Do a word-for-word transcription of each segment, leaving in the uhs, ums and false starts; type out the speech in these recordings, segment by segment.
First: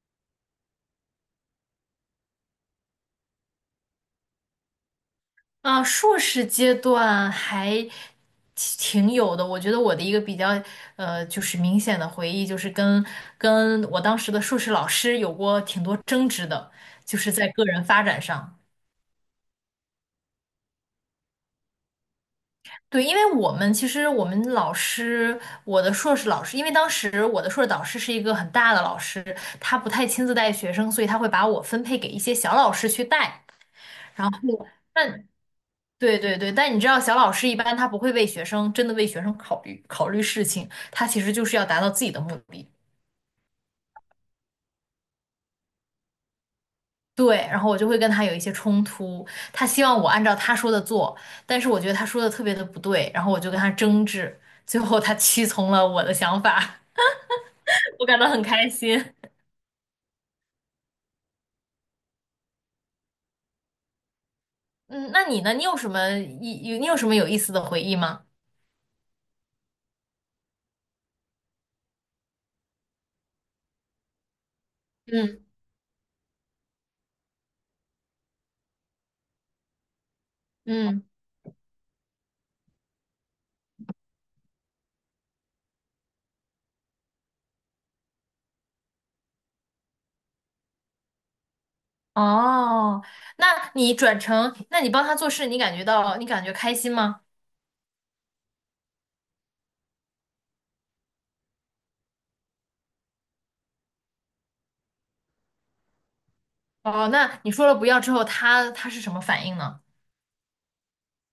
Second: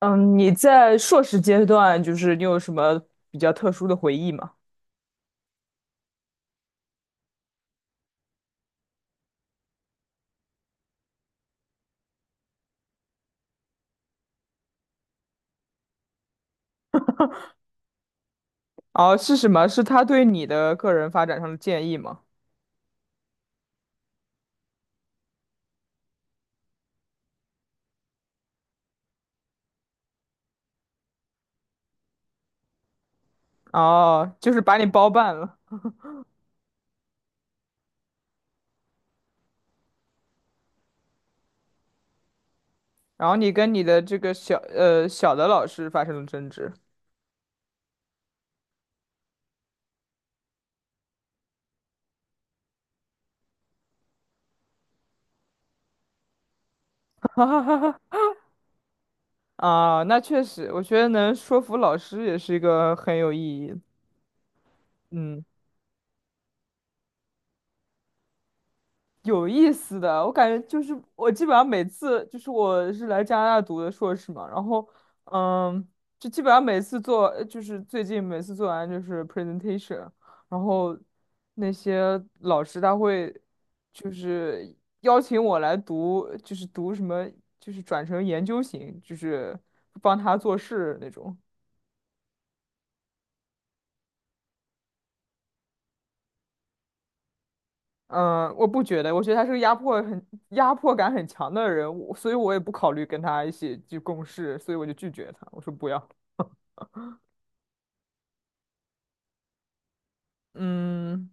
嗯，你在硕士阶段，就是你有什么比较特殊的回忆吗？啊，硕士阶段还挺挺有的。我觉得我的一个比较呃，就是明显的回忆，就是跟跟我当时的硕士老师有过挺多争执的，就是在个人发展上。哦，是什么？是他对你的个人发展上的建议吗？对，因为我们其实我们老师，我的硕士老师，因为当时我的硕士导师是一个很大的老师，他不太亲自带学生，所以他会把我分配给一些小老师去带。然哦，后，就是把你包但办了，对对对，但你知道，小老师一般他不会为学生真的为学生考虑考虑事情，他其实就是要达到自己的目的。然后你跟你的这个小呃小的老师发生了争执。对，然后我就会跟他有一些冲突，他希望我按照他说的做，但是我觉得他说的特别的不对，然后我就跟他争执，最后他屈从了我的想法，哈哈哈 我哈感到很开心。啊，那确实，我觉得能说服老师也是一个很有意义的。嗯，那你嗯。呢？你有什么一有你有什么有意思的回忆吗？有意思的，我感觉就是我基本上每次就是我是来加拿大读的硕士嘛，然后嗯嗯，就基本上每次做呃就是最近每次做完就是 presentation，然后嗯。那些老师他会就是邀请我来读，就是读什么就是转成研究型，就是帮他做事那种。哦，那你转成，那你帮他做事，你感觉到你感觉开心吗？嗯，我不觉得，我觉得他是个压迫很压迫感很强的人，我所以我也不考虑跟他一起去共事，所以我就拒绝他，我说不要。哦，那你说了不要之后，他他是什么反应呢？嗯，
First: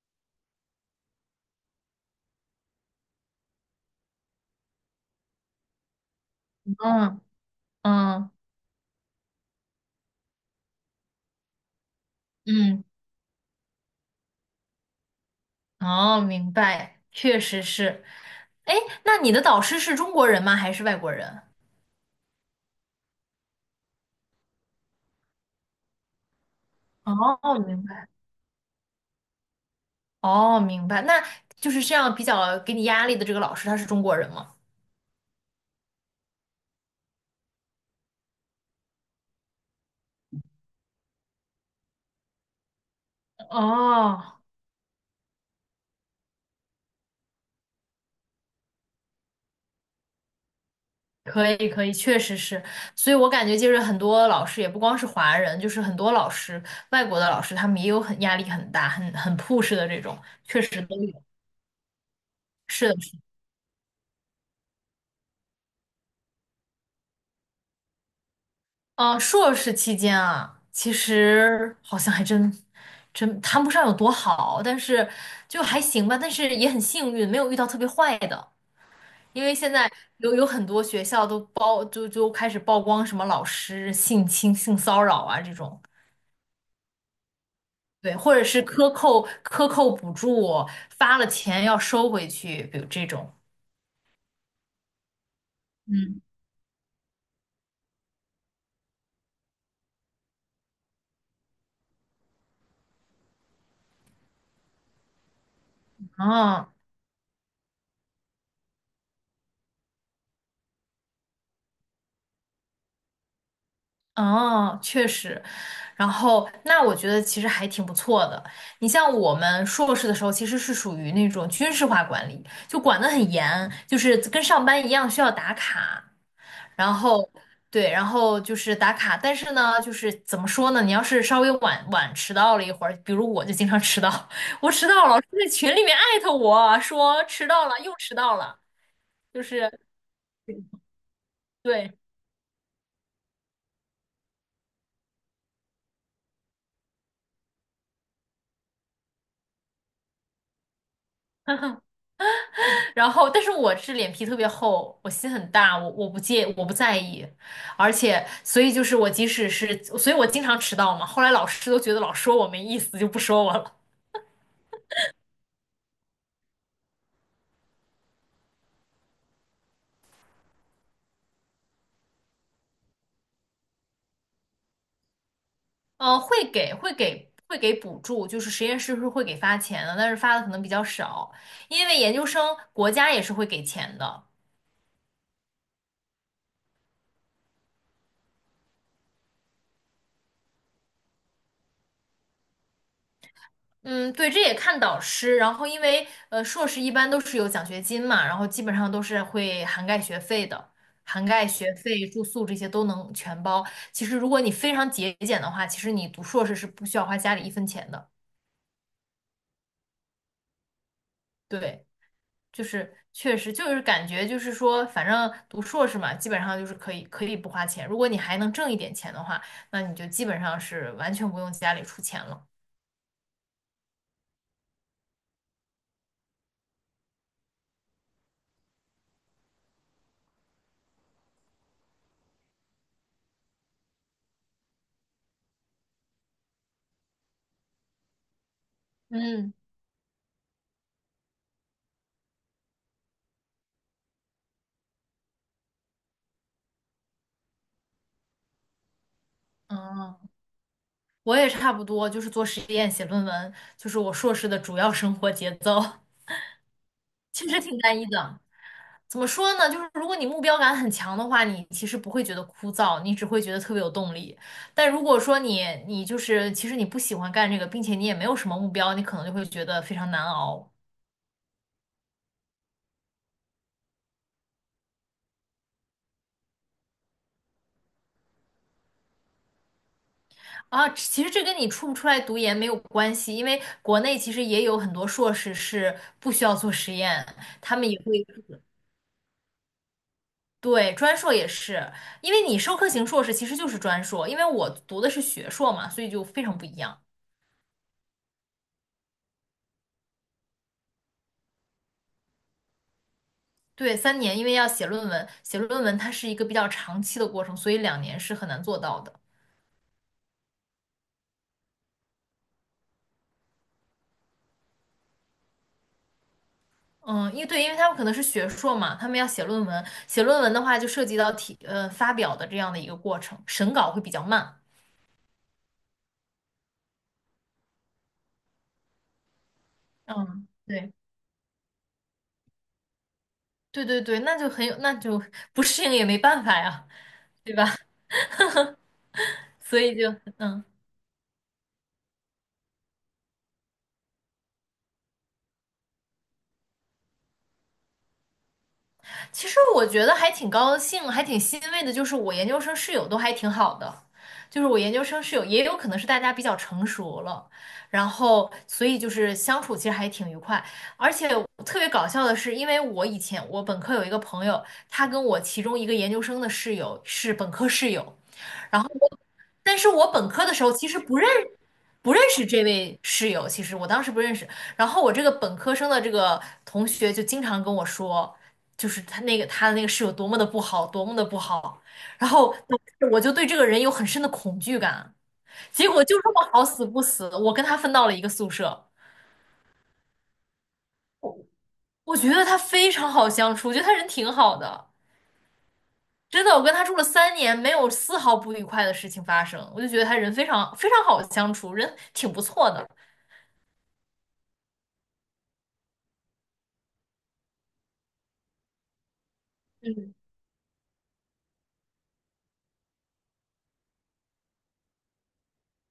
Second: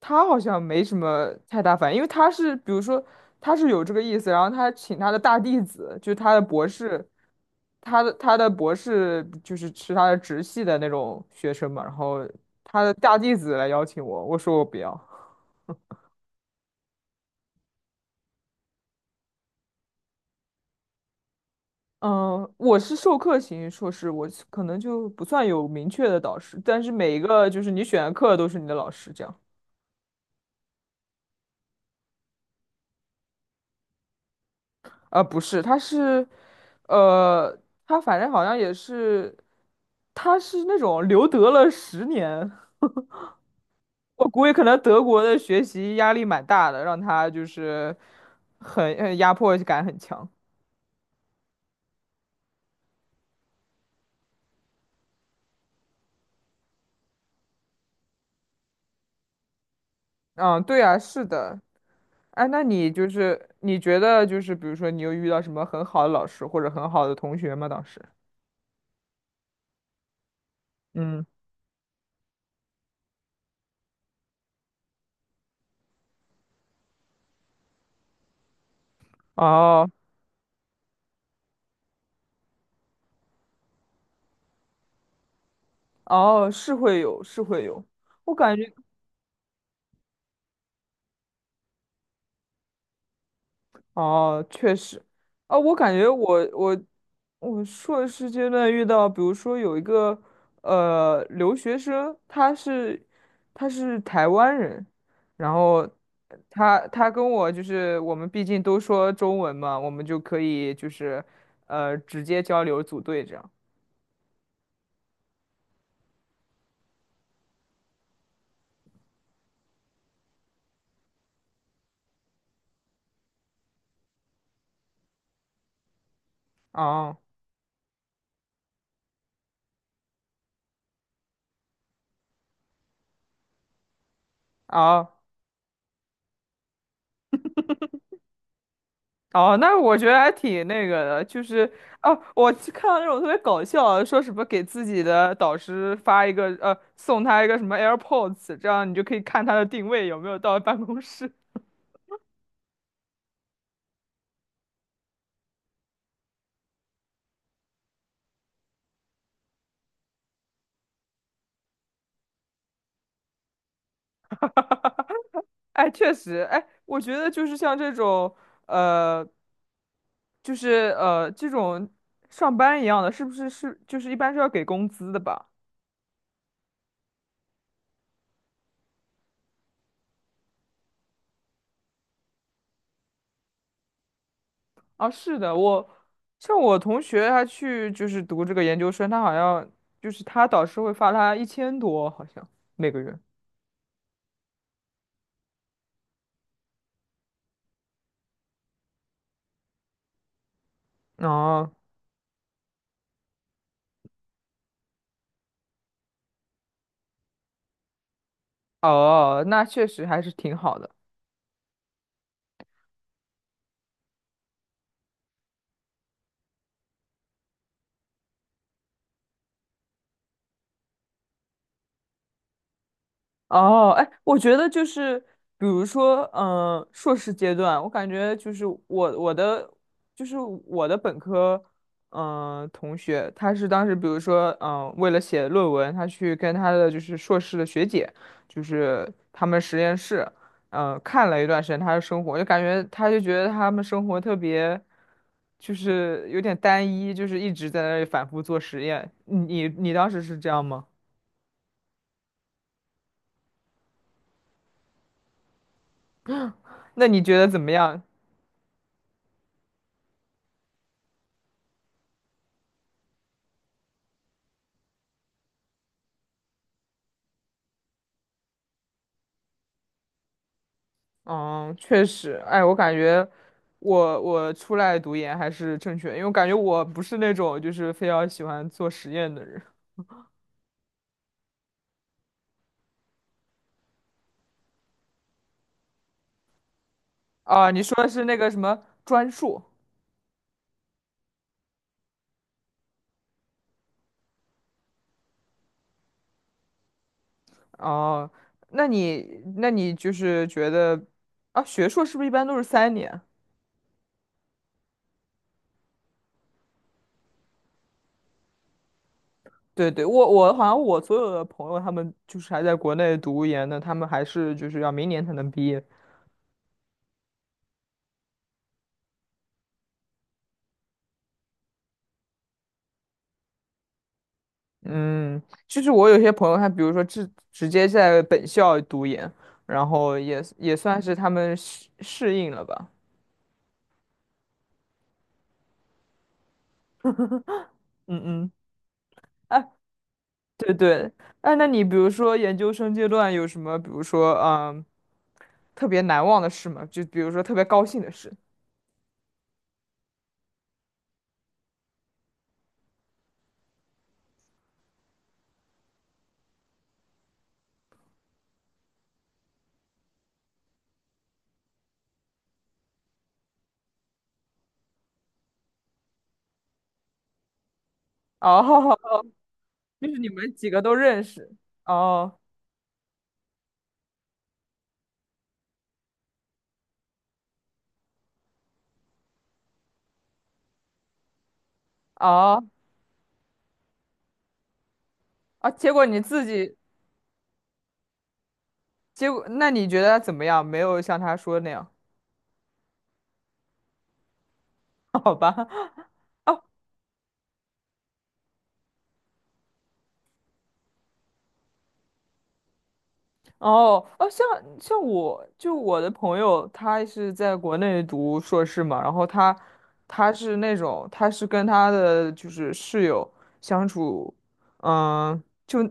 他好像没什么太大反应，因为他是比如说他是有这个意思，然后他请他的大弟子，就是他的博士，嗯他的嗯他的博士就是是他的直系的那种学生嘛，然后他嗯，的大弟子来邀请我，我说我不要。哦，明白，确实是。哎，那你的导师是中国人吗？还是外国人？嗯，我是授课型硕士，我是可能就不算有明确的导师，但是每一哦，个就是你明选白。的课都是你的老师这样。哦，明白。那就是这样比较给你压力的这个老师，他是中国人吗？啊、不是，他是，呃，他反正好像也是，他是那种留德了十年，哦，我估计可能德国的学习压力蛮大的，让他就是很呃压迫感很强。可以可以，确实是，所以我感觉就是很多老师也不光是华人，就是很多老师，外国的老师他们也有很压力很大、很很 push 的这种，嗯，确实对都啊，有。是的。哎，那你是就的是你觉得就是比如说你有遇到什么很好的老师或者很好的同学吗？当时？嗯，硕士期间啊，其嗯。实好像还真真谈不上有多好，但是就还行吧。但是也很幸运，没有遇到特别坏的，因为现哦在有有很多学校都曝就就开始曝光什么老师性侵、性骚扰啊这种，哦，是会有，是会有。对，我或者感是觉克扣克扣补助，发了钱要收回去，比如这种。哦，确实，啊，我感觉嗯，我我我硕士阶段遇到，比如说有一个呃留学生，他是他是台湾人，然后啊，他他跟我就是我们毕竟都说中文嘛，我们就可以就是呃直接交流组队这样。哦，确实，然后那我觉得其实还挺不错的。你像我们硕士的时候，其实是属于那种军事化管理，就管得很严，就是跟上班一样需要打卡，然哦后对，然后就是打卡。但是呢，就是怎么说呢？你要是稍微晚晚迟到了一会儿，比如我就经常迟到，我迟到了，哦老师在群里面艾特我说迟到了，又迟到了，就哦，是那我觉得还挺那个的，就是对。哦，我去看到那种特别搞笑的说什么给自己的导师发一个呃，送他一个什么 AirPods，这样你就可以看他的定位有没有到办公室。然后，但是我是脸皮特别厚，我心很大，我我不介，我不在意，而且，所以就是我即使是，所以我经常迟到嘛。后来老师都觉得老说我没意思，就不说我了。哎，确实，哎，我觉得就是像这种呃，就是呃这种上班一样的，是不是是就是一般是要给工资的吧？呃，会给会给会给补助，就是实验室是会给发钱的，但是发的可能比较少，因为研究生国家也是会给钱的。啊，是的，我像我同学他去就是读这个研究生，他好像就是他导师会发他一千多，好像每个月。嗯，对，这也看导师。然后，因为呃，硕士一般都是有奖学金嘛，然后基本上都是会涵盖学费的，涵盖哦学费、住宿这些都能全包。其实，如果你非常节俭的话，其实你读硕士是不需要花家里一分钱的。哦，那确实还是挺好的。对，就是确实就是感觉就是说，反正读硕士嘛，基本上就是可以可以不花钱。如果你还能挣一点钱的话，那你就基本上是完全不用家里出钱了。哦，哎，我觉得就是，比如说，嗯、硕士阶段，我感觉就是我我的就是我的本科，嗯、同学，他是当时比如说，嗯、为了写论文，他去跟他的就是硕士的学姐，就是他嗯，们实验室，嗯、看了一段时间他的生活，就感觉他就觉得他们生活特别，就是有点单一，就是一直在那里反复做实验。你你你当时嗯，是这样吗？我也差不多，就是做实验、写论文，就是我硕士的主要生活节奏，那你觉得其怎实么挺单样？一的。怎么说呢？就是如果你目标感很强的话，你其实不会觉得枯燥，你只会觉得特别有动力。但如果说你你就是其实你不喜欢干这个，并且你也没有什么目标，你可能就会觉得非常难熬嗯，确实，哎，我感觉我我出来读研还是正确，因为我感觉我不是那种就是非常喜欢做实验的人。啊。其实这跟你出不出来读研没有关系，因为国内其实也有很多硕士是不需要做实验，啊。他你们说也的是会。那个什么专硕。对，专硕也是，因为你授课型硕士其实就是专硕，因为我读的是学硕嘛，所以就非常不一样。哦？那你那你就是觉得啊，学硕是不是一般都是三年？对，三年，因为要写论文，写论文它是一个比较长期的过程，所以两年是很难做到的。对对，我我好像我所有的朋友他们就是还在国内读研的，他们还是就是要明年才能毕业。嗯，因为对，因为他们可能是学硕嘛，他们要写论文，写论文的话就涉及到提呃发表的这样的一个过程，审稿会比较慢。嗯，就是我有些朋友，他比如说直直接在本校读研，然后也嗯，也对，算是他们适适应了吧。对对对，那就很有，那就 不适应也没办法呀，对吧？嗯嗯，哎，所以就嗯。对对，哎，那你比如说研究生阶段有什么，比如说嗯，特别难忘的事吗？就比如说特别高兴的事。其实我觉得还挺高兴，还挺欣慰的，就是我研究生室友都还挺好的，就是我研究生室友也有可能是大家比较成熟了，然后所以就是相处其实还挺愉快，而且特别搞笑的是，因为我以前我本科有一个朋友，他跟我其中一个研究生的室友是本科室友。哦，然后我，但是就我是你本科的们时几候个其都实不认认识。不认哦识这位室友，其实我当时不认识。然后我这个本科生的这个同学就经常跟我说，就是他那个他的那个室友多么的不好，多么的不好。然后哦导致我就对这个人有很深的恐惧感。啊，结结果果就你这么自好己，死不死，我跟他分到了一个宿舍。结果那你觉得他怎么样？没有像他说那样，我觉得他非常好相处，我觉得他人挺好的，好吧？真的，我跟他住了三年，没有丝毫不愉快的事情发生，我就觉得他人非常非常好相处，人挺不错的。哦哦，像像我就我的朋友，他是在国内读硕士嘛，然后他嗯他是那种他是跟他的就是室友相处，嗯，就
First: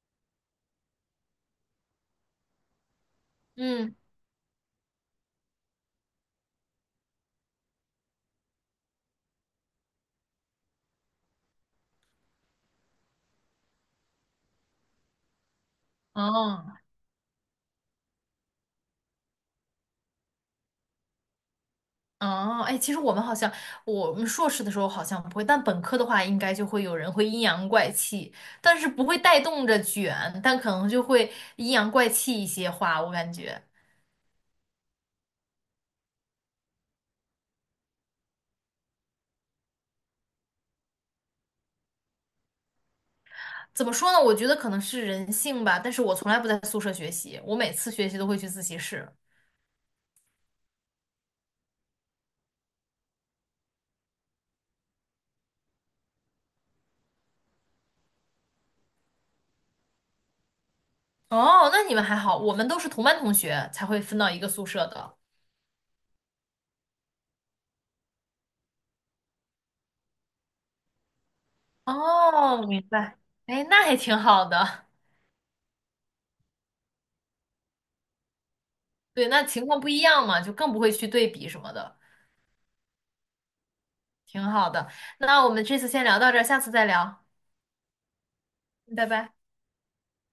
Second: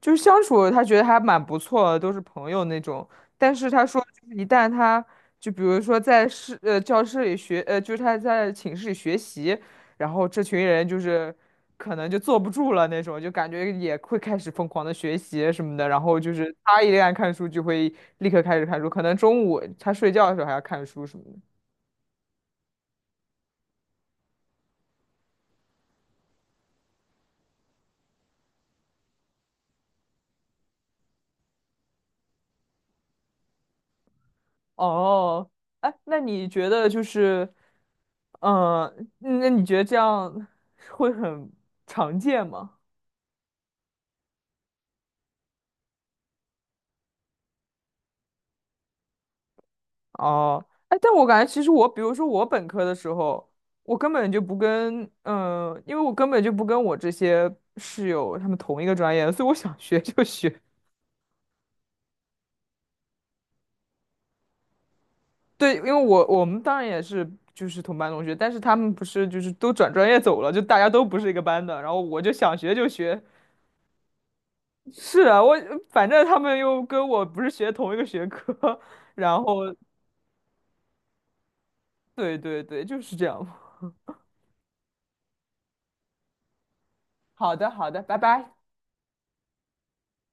就是相处，他觉得还蛮不错的都是朋友那种。但是他嗯，说，就是一旦他就比如说在室呃教室里学呃，就是他在寝室里学习，然后这群人就是。可能就坐不住了那种，就感觉也会开始疯狂的学习什么的，然后就是哦他一旦看书就会立刻开始看书，可能中午他睡觉的时候还要看书什么的。哦，哎，其实我们好像，我们硕士的时候好像不会，但本科的话，应该就会有人会阴阳怪气，但是不会带动着卷，但可能就会阴阳怪气一些话，我感觉。哦，哎，那你觉得就是，嗯、那你觉得这样会很常见吗？怎么说呢？我觉得可能是人性吧，但是我从来不在宿舍学习，我每次学习都会去自习室。哦，哎，但我感觉其实我，比如说我本科的时候，我根本就不跟，嗯、因为我根本就不跟我这些室友他们同一个专业，所以我想学就学。哦，那你们还好，我们都是同班同学才会分到一个宿舍的。对，因为我我们当然也是就是同班同学，但是他们不是就是都转专业走了，就大家都不是一个班的。然后我就想哦，学明就白。学，哎，那还挺好的。是啊，我反正他们又跟我不是学同一个学科，对，然那后情况不一样嘛，就更不会去对比什么的。对对对，就是这样。挺好的。那我们这次先聊到这儿，下次再聊，好的好的，拜拜。拜拜。